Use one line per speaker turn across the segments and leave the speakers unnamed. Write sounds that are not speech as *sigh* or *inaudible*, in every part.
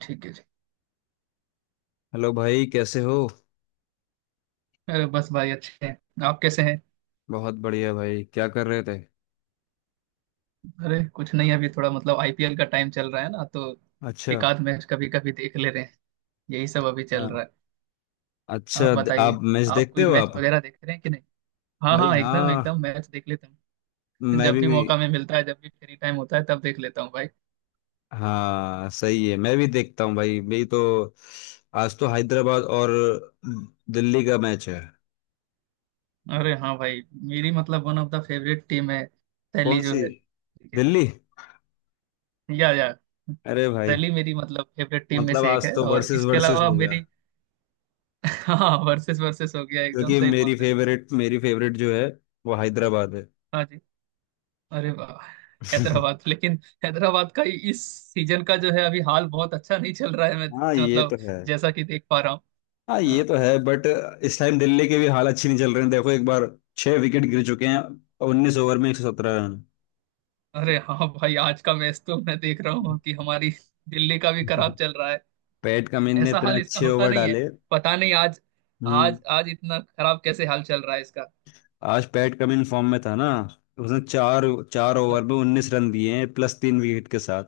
ठीक है। ठीक।
हेलो भाई कैसे हो।
अरे बस भाई, अच्छे हैं। आप कैसे हैं?
बहुत बढ़िया भाई क्या कर रहे थे।
अरे कुछ नहीं, अभी थोड़ा मतलब आईपीएल का टाइम चल रहा है ना, तो
अच्छा।
एक आध मैच कभी कभी देख ले रहे हैं। यही सब अभी चल
हाँ।
रहा है। आप
अच्छा,
बताइए,
आप मैच
आप
देखते
कोई
हो
मैच
आप।
वगैरह देख रहे हैं कि नहीं। हाँ
भाई
हाँ,
हाँ,
एकदम एकदम मैच देख लेता हूँ। *laughs*
मैं
जब
भी।
भी मौका में मिलता है, जब भी फ्री टाइम होता है तब देख लेता हूँ भाई।
हाँ सही है, मैं भी देखता हूँ भाई। मेरी तो आज तो हैदराबाद और दिल्ली का मैच है।
अरे हाँ भाई, मेरी मतलब one of the favourite team है
कौन
दिल्ली जो
सी
है, लेकिन
दिल्ली?
या
अरे भाई।
दिल्ली मेरी मतलब फेवरेट टीम में
मतलब
से एक
आज
है,
तो
और
वर्सेस
इसके
वर्सेस
अलावा
हो गया।
मेरी। *laughs* हाँ, वर्सेस वर्सेस हो गया, एकदम
क्योंकि
सही
मेरी
बोल रहे हो।
फेवरेट, मेरी फेवरेट जो है वो हैदराबाद है।
हाँ जी। अरे वाह।
*laughs*
हैदराबाद, लेकिन हैदराबाद का इस सीजन का जो है अभी हाल बहुत अच्छा नहीं चल रहा है। मैं
हाँ ये
मतलब
तो है।
जैसा कि देख पा रहा हूँ।
हाँ ये
हाँ,
तो है बट इस टाइम दिल्ली के भी हाल अच्छी नहीं चल रहे हैं। देखो एक बार, 6 विकेट गिर चुके हैं। 19 ओवर में 117 रन।
अरे हाँ भाई, आज का मैच तो मैं देख रहा हूँ कि हमारी दिल्ली का भी खराब
*laughs*
चल रहा है।
पैट कमिंस ने
ऐसा
इतने
हाल इसका
अच्छे
होता
ओवर
नहीं है।
डाले।
पता नहीं आज,
हम्म।
आज इतना खराब कैसे हाल चल रहा है इसका।
आज पैट कमिंस फॉर्म में था ना। उसने चार चार ओवर
अरे
में 19 रन दिए हैं प्लस 3 विकेट के साथ।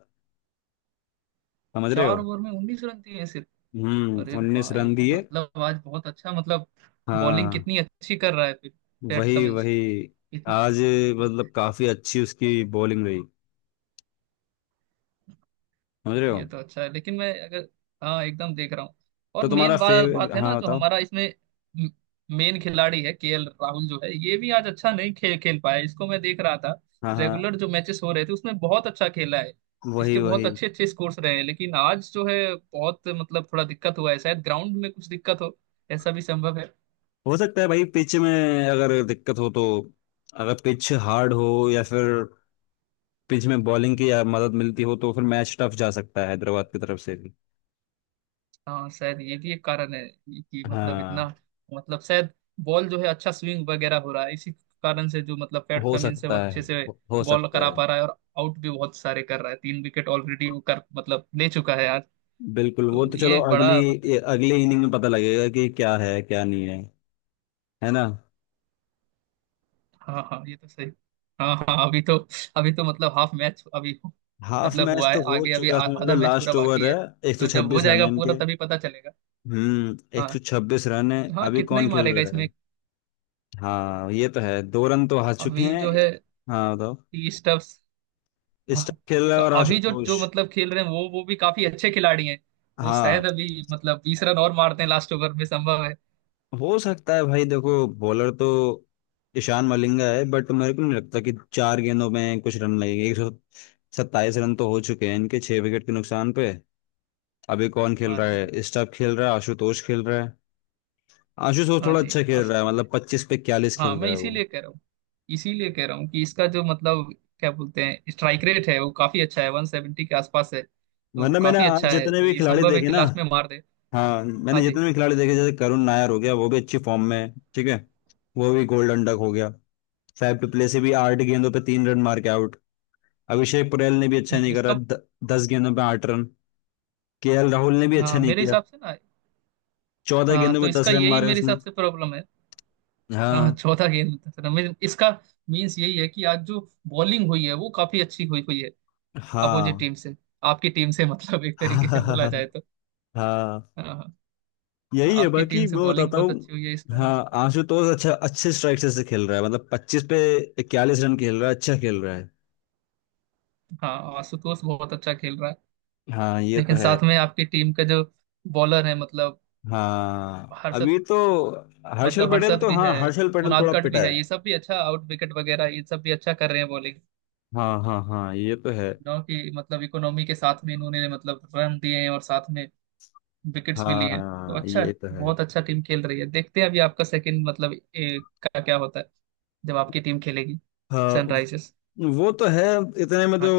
समझ रहे हो।
4 ओवर में 19 रन दिए सिर्फ? अरे
उन्नीस
वाह, ये
रन
तो
दिए।
मतलब आज बहुत अच्छा मतलब बॉलिंग
हाँ।
कितनी अच्छी कर रहा है फिर पैट
वही
कमिंस।
वही।
इतनी,
आज मतलब काफी अच्छी उसकी बॉलिंग रही। समझ रहे हो।
ये तो अच्छा है। लेकिन मैं अगर, हाँ एकदम देख रहा हूँ।
तो
और
तुम्हारा
मेन बात
फेवर?
बात है ना,
हाँ
जो
बताओ।
हमारा इसमें मेन खिलाड़ी है केएल राहुल जो है, ये भी आज अच्छा नहीं खेल खेल पाया, इसको मैं देख रहा था।
हाँ हाँ।
रेगुलर जो मैचेस हो रहे थे उसमें बहुत अच्छा खेला है।
वही
इसके बहुत
वही।
अच्छे अच्छे स्कोर्स रहे हैं, लेकिन आज जो है बहुत मतलब थोड़ा दिक्कत हुआ है। शायद ग्राउंड में कुछ दिक्कत हो, ऐसा भी संभव है।
हो सकता है भाई, पिच में अगर दिक्कत हो तो, अगर पिच हार्ड हो या फिर पिच में बॉलिंग की या मदद मिलती हो तो फिर मैच टफ जा सकता है हैदराबाद की तरफ से भी।
हाँ, शायद ये भी एक कारण है कि मतलब इतना
हाँ
मतलब शायद बॉल जो है अच्छा स्विंग वगैरह हो रहा है, इसी कारण से जो मतलब पैट
हो
कमिंस है वो
सकता है।
अच्छे से
हो
बॉल
सकता
करा
है।
पा रहा है, और आउट भी बहुत सारे कर रहा है। 3 विकेट ऑलरेडी वो कर मतलब ले चुका है आज।
बिल्कुल, वो
तो
तो
ये
चलो
एक
अगली,
बड़ा
ये
मतलब।
अगले इनिंग में पता लगेगा कि क्या है क्या नहीं है, है ना।
हाँ हाँ, ये तो सही। हाँ हाँ, अभी तो, मतलब हाफ मैच अभी
हाफ
मतलब
मैच
हुआ
तो
है,
हो
आगे अभी
चुका समझ लो,
आधा मैच पूरा
लास्ट ओवर
बाकी
है।
है।
एक सौ
तो जब हो
छब्बीस रन
जाएगा
है
पूरा
इनके।
तभी पता चलेगा। हाँ
126 रन है।
हाँ,
अभी
कितना ही
कौन खेल
मारेगा
रहा है?
इसमें।
हाँ ये तो है, 2 रन तो हार चुके
अभी
हैं।
जो है
हाँ बताओ।
30। हाँ, हाँ।
स्टम्पिस
तो
और
अभी जो जो
आशुतोष।
मतलब खेल रहे हैं वो भी काफी अच्छे खिलाड़ी हैं। वो
हाँ।
शायद अभी मतलब 20 रन और मारते हैं लास्ट ओवर में, संभव है।
हो सकता है भाई, देखो बॉलर तो ईशान मलिंगा है बट मेरे को नहीं लगता कि 4 गेंदों में कुछ रन लगेंगे। 127 रन तो हो चुके हैं इनके 6 विकेट के नुकसान पे। अभी कौन खेल
हाँ
रहा
जी।
है? स्टम्प खेल रहा है, आशुतोष खेल रहा है। आशुतोष
हाँ
थोड़ा
जी,
अच्छा खेल रहा है, मतलब 25 पे 41
हाँ
खेल
मैं
रहा है वो।
इसीलिए कह रहा हूँ, कि इसका जो मतलब क्या बोलते हैं स्ट्राइक रेट है वो काफी अच्छा है, 170 के आसपास है। तो
वरना मैंने
काफी
आज
अच्छा है,
जितने
तो
भी
ये
खिलाड़ी
संभव है
देखे
कि
ना।
लास्ट में मार दे।
हाँ
हाँ
मैंने
जी।
जितने भी खिलाड़ी देखे, जैसे करुण नायर हो गया, वो भी अच्छी फॉर्म में है। ठीक है। वो भी गोल्डन डक हो गया। फैफ डुप्लेसी से भी 8 गेंदों पे 3 रन मार के आउट। अभिषेक पुरेल ने भी अच्छा नहीं करा,
इसका,
10 गेंदों पे 8 रन। केएल राहुल ने भी अच्छा
हाँ
नहीं
मेरे
किया।
हिसाब से ना।
चौदह
हाँ,
गेंदों
तो
में दस
इसका
रन
यही
मारे
मेरे
उसने।
हिसाब से प्रॉब्लम है। हाँ
हाँ
चौथा गेंद रमेश इसका मीन्स यही है कि आज जो बॉलिंग हुई है वो काफी अच्छी हुई हुई है। अपोजिट
हाँ।
टीम से, आपकी टीम से *laughs* मतलब
*laughs*
एक तरीके से बोला
हाँ
जाए तो।
हाँ।
हाँ हाँ, हाँ,
यही है
आपकी टीम
बाकी,
से
मैं
बॉलिंग
बताता
बहुत अच्छी हुई है इस
हूँ। हाँ
कारण से।
आशुतोष अच्छा, अच्छे स्ट्राइक से खेल रहा है। मतलब पच्चीस पे 41 रन खेल रहा है, अच्छा खेल रहा है।
हाँ, आशुतोष बहुत अच्छा खेल रहा है।
हाँ ये तो
लेकिन
है।
साथ में आपकी टीम का जो बॉलर है मतलब
हाँ
हर्षद,
अभी तो हर्षल
मतलब
पटेल
हर्षद
तो,
भी है,
हाँ हर्षल पटेल
उनाद
थोड़ा
कट
पिटा
भी है, ये
है।
सब भी अच्छा आउट विकेट वगैरह ये सब भी अच्छा कर रहे हैं बॉलिंग।
हाँ हाँ हाँ ये तो है।
नो कि मतलब इकोनॉमी के साथ में इन्होंने मतलब रन दिए हैं, और साथ में विकेट्स भी लिए हैं, तो
हाँ
अच्छा
ये
है,
तो है।
बहुत अच्छा टीम खेल रही है। देखते हैं अभी आपका सेकंड मतलब का क्या होता है, जब आपकी टीम खेलेगी,
हाँ
सनराइजर्स।
वो तो है। इतने में तो
हाँ,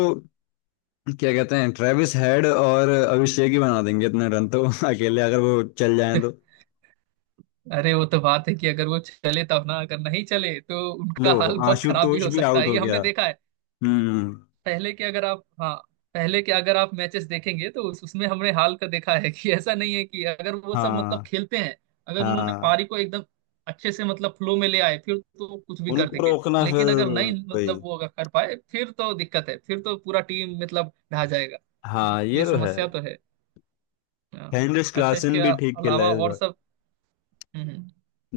क्या कहते हैं, ट्रेविस हेड और अभिषेक ही बना देंगे इतने रन तो। *laughs* अकेले अगर वो चल जाए तो।
अरे वो तो बात है कि अगर वो चले तब ना। अगर नहीं चले तो
लो,
उनका हाल बहुत खराब भी
आशुतोष
हो
भी
सकता
आउट
है, ये
हो गया।
हमने देखा है।
हम्म।
पहले के अगर आप, हाँ पहले के अगर आप मैचेस देखेंगे तो उसमें हमने हाल का देखा है कि ऐसा नहीं है कि अगर वो सब मतलब
हाँ
खेलते हैं, अगर उन्होंने
हाँ।
पारी को एकदम अच्छे से मतलब फ्लो में ले आए फिर तो कुछ भी कर
उनको
देंगे,
रोकना फिर।
लेकिन अगर नहीं
वही।
मतलब वो अगर कर पाए फिर तो दिक्कत है, फिर तो पूरा टीम मतलब ढह जाएगा।
हाँ ये
ये
तो है।
समस्या तो है। हाँ।
हेनरिच
अच्छा इसके
क्लासन भी ठीक खेला
अलावा
है इस
और
बार।
सब, हम्म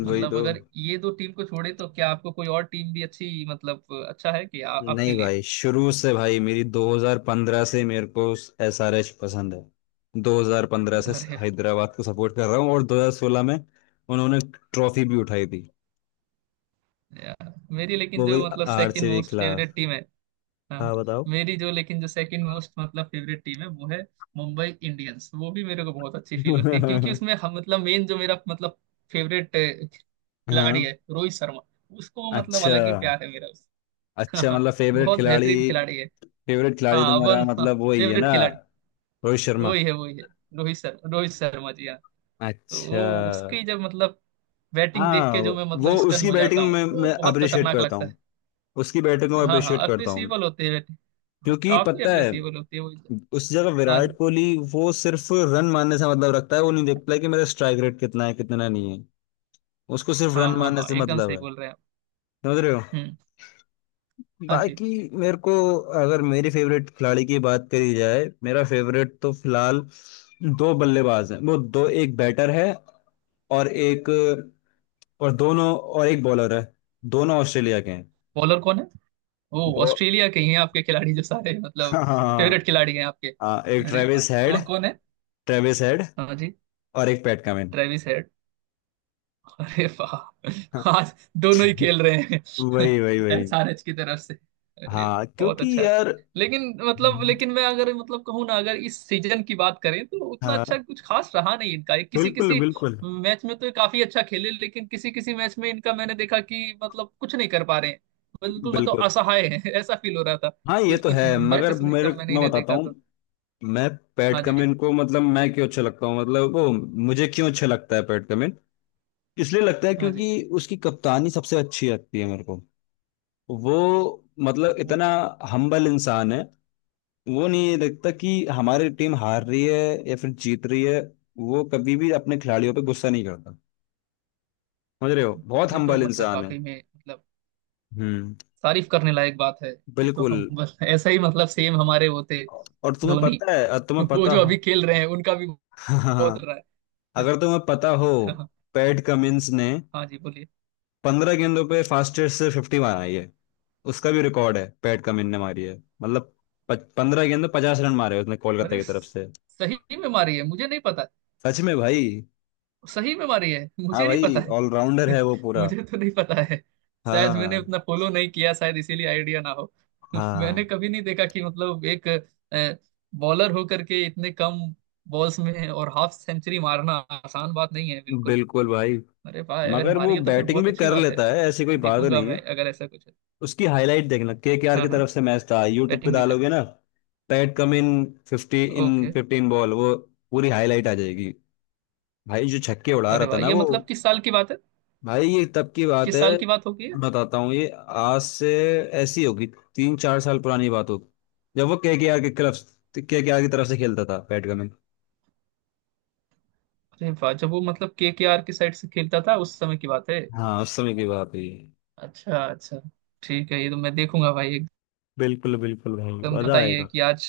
वही
मतलब
तो।
अगर ये दो टीम को छोड़े तो क्या आपको कोई और टीम भी अच्छी मतलब अच्छा है कि आपके
नहीं
लिए।
भाई, शुरू से भाई मेरी 2015 से मेरे को एसआरएच पसंद है। 2015 से
अरे
हैदराबाद को सपोर्ट कर रहा हूँ और 2016 में उन्होंने ट्रॉफी भी उठाई थी।
यार, मेरी लेकिन
वो भी
जो मतलब सेकंड
आरसीबी के
मोस्ट
खिलाफ।
फेवरेट टीम है, हाँ
हाँ बताओ।
मेरी जो लेकिन जो सेकंड मोस्ट मतलब फेवरेट टीम है वो है मुंबई इंडियंस। वो भी मेरे को बहुत अच्छी फील होती है, क्योंकि
*laughs*
उसमें हम मतलब मेन जो मेरा मतलब फेवरेट खिलाड़ी
हाँ।
है रोहित शर्मा, उसको मतलब
अच्छा।
अलग ही प्यार है मेरा उस। *laughs*
अच्छा,
हाँ,
मतलब फेवरेट
बहुत
खिलाड़ी?
बेहतरीन खिलाड़ी है।
फेवरेट खिलाड़ी
हाँ
तुम्हारा
वन
मतलब वही है
फेवरेट
ना,
खिलाड़ी
रोहित शर्मा।
वही है, वही है रोहित शर्मा, रोहित शर्मा जी। हाँ, तो
अच्छा।
वो उसकी जब मतलब बैटिंग देख
हाँ,
के जो मैं
वो
मतलब स्टन
उसकी
हो जाता
बैटिंग
हूँ,
में
वो
मैं
बहुत
अप्रिशिएट
खतरनाक
करता
लगता
हूँ। उसकी बैटिंग को
है। हाँ हाँ,
अप्रिशिएट करता हूँ
अप्रिसिएबल होते हैं बैटिंग। हाँ,
क्योंकि
काफी
पता है,
अप्रिसिएबल होती है वो।
उस जगह
हाँ
विराट
जी।
कोहली वो सिर्फ रन मारने से मतलब रखता है, वो नहीं देखता है कि मेरा स्ट्राइक रेट कितना है कितना नहीं है। उसको सिर्फ
हाँ
रन
हाँ
मारने
हाँ,
से
एकदम
मतलब
सही
है,
बोल रहे हैं आप।
समझ रहे हो।
हम्म। हाँ जी।
बाकी मेरे को, अगर मेरी फेवरेट खिलाड़ी की बात करी जाए, मेरा फेवरेट तो फिलहाल दो बल्लेबाज हैं। वो दो, एक बैटर है और एक, और दोनों, और एक बॉलर है। दोनों ऑस्ट्रेलिया के हैं।
बॉलर कौन है? ओ,
वो
ऑस्ट्रेलिया के ही हैं आपके खिलाड़ी जो सारे
*laughs*
मतलब
हाँ
फेवरेट
हाँ,
खिलाड़ी हैं आपके?
हाँ, एक
अरे वाह,
ट्रेविस हेड।
कौन कौन है?
ट्रेविस हेड
हाँ जी।
और एक पैट कमिंस।
Travis Head. अरे वाह,
*laughs*
आज दोनों ही खेल रहे हैं
वही वही
*laughs*
वही।
एसआरएच की तरफ से। अरे
हाँ
वाह, बहुत
क्योंकि
अच्छा है।
यार।
लेकिन मतलब,
हम्म।
लेकिन मैं अगर मतलब कहूँ ना, अगर इस सीजन की बात करें तो उतना
हाँ
अच्छा कुछ खास रहा नहीं इनका। किसी
बिल्कुल
किसी
बिल्कुल।
मैच में तो ये काफी अच्छा खेले, लेकिन किसी किसी मैच में इनका मैंने देखा कि मतलब कुछ नहीं कर पा रहे हैं, बिल्कुल मतलब
बिल्कुल।
असहाय है *laughs* ऐसा फील हो रहा था
हाँ ये
कुछ
तो
कुछ
है मगर
मैचेस में
मेरे,
जब मैंने
मैं
इन्हें
बताता
देखा
हूँ।
तो।
मैं पैट
हाँ जी।
कमिंस को, मतलब मैं क्यों अच्छा लगता हूँ, मतलब वो मुझे क्यों अच्छा लगता है पैट कमिंस, इसलिए लगता है
हाँ जी।
क्योंकि उसकी कप्तानी सबसे अच्छी लगती है मेरे को। वो मतलब
ओ,
इतना हम्बल इंसान है। वो नहीं देखता कि हमारी टीम हार रही है या फिर जीत रही है। वो कभी भी अपने खिलाड़ियों पे गुस्सा नहीं करता। समझ रहे हो,
हाँ,
बहुत
ये तो
हम्बल
मतलब
इंसान है।
वाकई में मतलब
हम्म।
तारीफ करने लायक बात है। ये तो
बिल्कुल।
हम बस ऐसा ही मतलब सेम हमारे वो थे
और तुम्हें
धोनी,
पता है, और तुम्हें
वो
पता
जो
हो,
अभी खेल रहे हैं उनका भी
*laughs*
बहुत
हाँ,
रहा है।
अगर तुम्हें पता हो,
*laughs* हाँ,
पैट कमिंस ने
हाँ जी बोलिए।
15 गेंदों पे फास्टेस्ट से फिफ्टी मारी है। उसका भी रिकॉर्ड है, पैट कमिंस ने मारी है। मतलब 15 गेंदों 50 रन मारे उसने कोलकाता
अरे
की तरफ से।
सही में मारी है? मुझे नहीं पता।
सच में भाई।
सही में मारी है?
हाँ
मुझे नहीं पता
भाई,
है।
ऑलराउंडर है
*laughs*
वो पूरा।
मुझे तो नहीं पता है, शायद मैंने
हाँ
उतना फॉलो नहीं किया शायद इसीलिए आइडिया ना हो। *laughs*
हाँ।
मैंने कभी नहीं देखा कि मतलब एक बॉलर होकर के इतने कम बॉल्स में और हाफ सेंचुरी मारना आसान बात नहीं है बिल्कुल।
बिल्कुल भाई।
अरे भाई अगर
मगर
मारी
वो
है तो फिर
बैटिंग
बहुत
भी
अच्छी
कर
बात है।
लेता है, ऐसी कोई बात
देखूंगा
नहीं
मैं
है।
अगर ऐसा कुछ है।
उसकी हाईलाइट देखना, के आर की
हाँ हाँ,
तरफ से मैच था, यूट्यूब पे
बैटिंग भी कर।
डालोगे ना पैट कम इन fifty in
okay.
Fifteen ball, वो पूरी हाईलाइट आ जाएगी। भाई जो छक्के उड़ा रहा
अरे
था
वाह,
ना
ये
वो।
मतलब किस साल की बात है?
भाई ये तब की बात
किस साल
है।
की बात होगी ये?
बताता हूँ, ये आज से ऐसी होगी तीन चार साल पुरानी बात होगी। जब वो के आर के क्लब, के आर की तरफ से खेलता था पैट कम इन।
अरे वाह, जब वो मतलब KKR की साइड से खेलता था उस समय की बात है।
हाँ उस समय की बात है ये।
अच्छा अच्छा। ठीक है, ये तो मैं देखूंगा भाई।
बिल्कुल बिल्कुल भाई।
एकदम
मजा
बताइए
आएगा।
कि आज,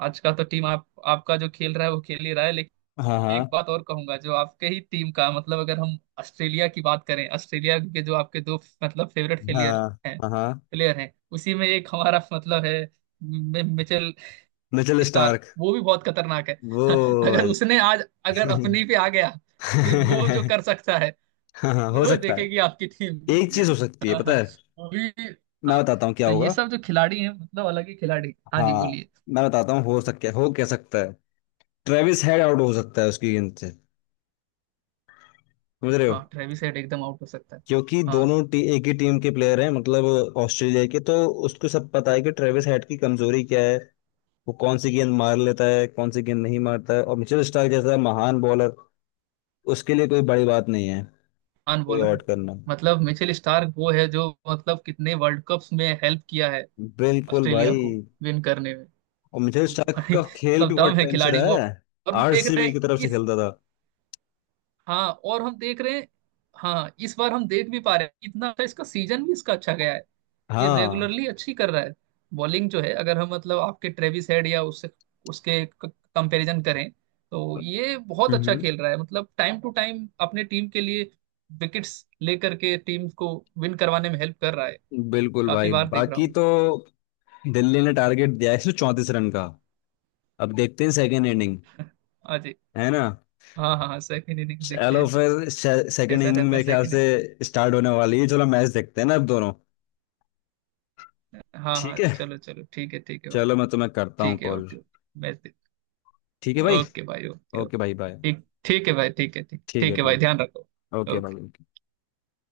आज का तो टीम आप आपका जो खेल रहा है वो खेल ही रहा है।
हाँ
एक
हाँ
बात और कहूंगा जो आपके ही टीम का मतलब, अगर हम ऑस्ट्रेलिया की बात करें, ऑस्ट्रेलिया के जो आपके दो मतलब फेवरेट
हाँ।
हैं
हाँ हाँ।
प्लेयर हैं उसी में एक हमारा मतलब है मिचेल
मिचेल
स्टार्क,
स्टार्क।
वो भी बहुत खतरनाक है।
वो
*laughs* अगर
भाई
उसने आज, अगर अपनी पे आ गया फिर वो जो कर
*laughs*
सकता है,
हाँ हाँ, हो
वो
सकता
देखेगी
है।
आपकी टीम भी।
एक चीज हो सकती
*laughs*
है,
हाँ
पता
हाँ,
है।
वो भी।
मैं
हाँ,
बताता हूँ क्या
तो ये
होगा।
सब जो खिलाड़ी हैं मतलब अलग ही खिलाड़ी। हाँ जी
हाँ
बोलिए।
मैं बताता हूँ हो सकता है, हो क्या सकता है। ट्रेविस हेड आउट हो सकता है उसकी गेंद से। समझ रहे हो।
हाँ, ट्रेविस हेड एकदम आउट हो सकता है।
क्योंकि
हाँ,
दोनों एक ही टीम के प्लेयर हैं, मतलब ऑस्ट्रेलिया के। तो उसको सब पता है कि ट्रेविस हेड की कमजोरी क्या है। वो कौन सी गेंद मार लेता है, कौन सी गेंद नहीं मारता है, और मिचेल स्टार्क जैसा महान बॉलर, उसके लिए कोई बड़ी बात नहीं है
महान
कोई
बॉलर है
आउट करना।
मतलब मिचेल स्टार्क, वो है जो मतलब कितने वर्ल्ड कप्स में हेल्प किया है
बिल्कुल
ऑस्ट्रेलिया
भाई।
को विन करने में।
और मिचेल
तो
स्टार्क
भाई
का खेल
मतलब
भी
दम
बहुत
है
टाइम से
खिलाड़ी में,
रहा
और
है।
हम देख रहे
आरसीबी
हैं
की तरफ से
इस,
खेलता था।
हाँ और हम देख रहे हैं। हाँ, इस बार हम देख भी पा रहे हैं, इतना अच्छा इसका सीजन भी, इसका अच्छा गया है। ये
हाँ।
रेगुलरली अच्छी कर रहा है बॉलिंग जो है, अगर हम मतलब आपके ट्रेविस हेड या उससे, उसके कंपैरिजन करें तो ये बहुत अच्छा
हम्म।
खेल रहा है मतलब टाइम टू टाइम अपने टीम के लिए विकेट्स लेकर के टीम को विन करवाने में हेल्प कर रहा है।
बिल्कुल
काफी
भाई,
बार देख रहा
बाकी
हूँ।
तो दिल्ली ने टारगेट दिया है 134 रन का। अब देखते हैं सेकेंड इनिंग,
हाँ जी।
है ना।
हाँ हाँ हाँ, सेकेंड इनिंग देखते
चलो
हैं फिर
फिर सेकेंड
कैसा
इनिंग
रहता है
मेरे ख्याल
सेकेंड
से स्टार्ट होने वाली है। चलो मैच देखते हैं ना अब दोनों।
इनिंग। हाँ
ठीक
हाँ,
है,
चलो चलो, ठीक है, ठीक है भाई।
चलो मैं तुम्हें करता हूँ
ठीक है,
कॉल।
ओके, मैच देख,
ठीक है भाई।
ओके भाई, ओके
ओके
ओके।
भाई बाय।
ठीक, ठीक है भाई, ठीक है, ठीक,
ठीक है
ठीक है भाई, ध्यान
ठीक।
रखो,
ओके
ओके।
भाई।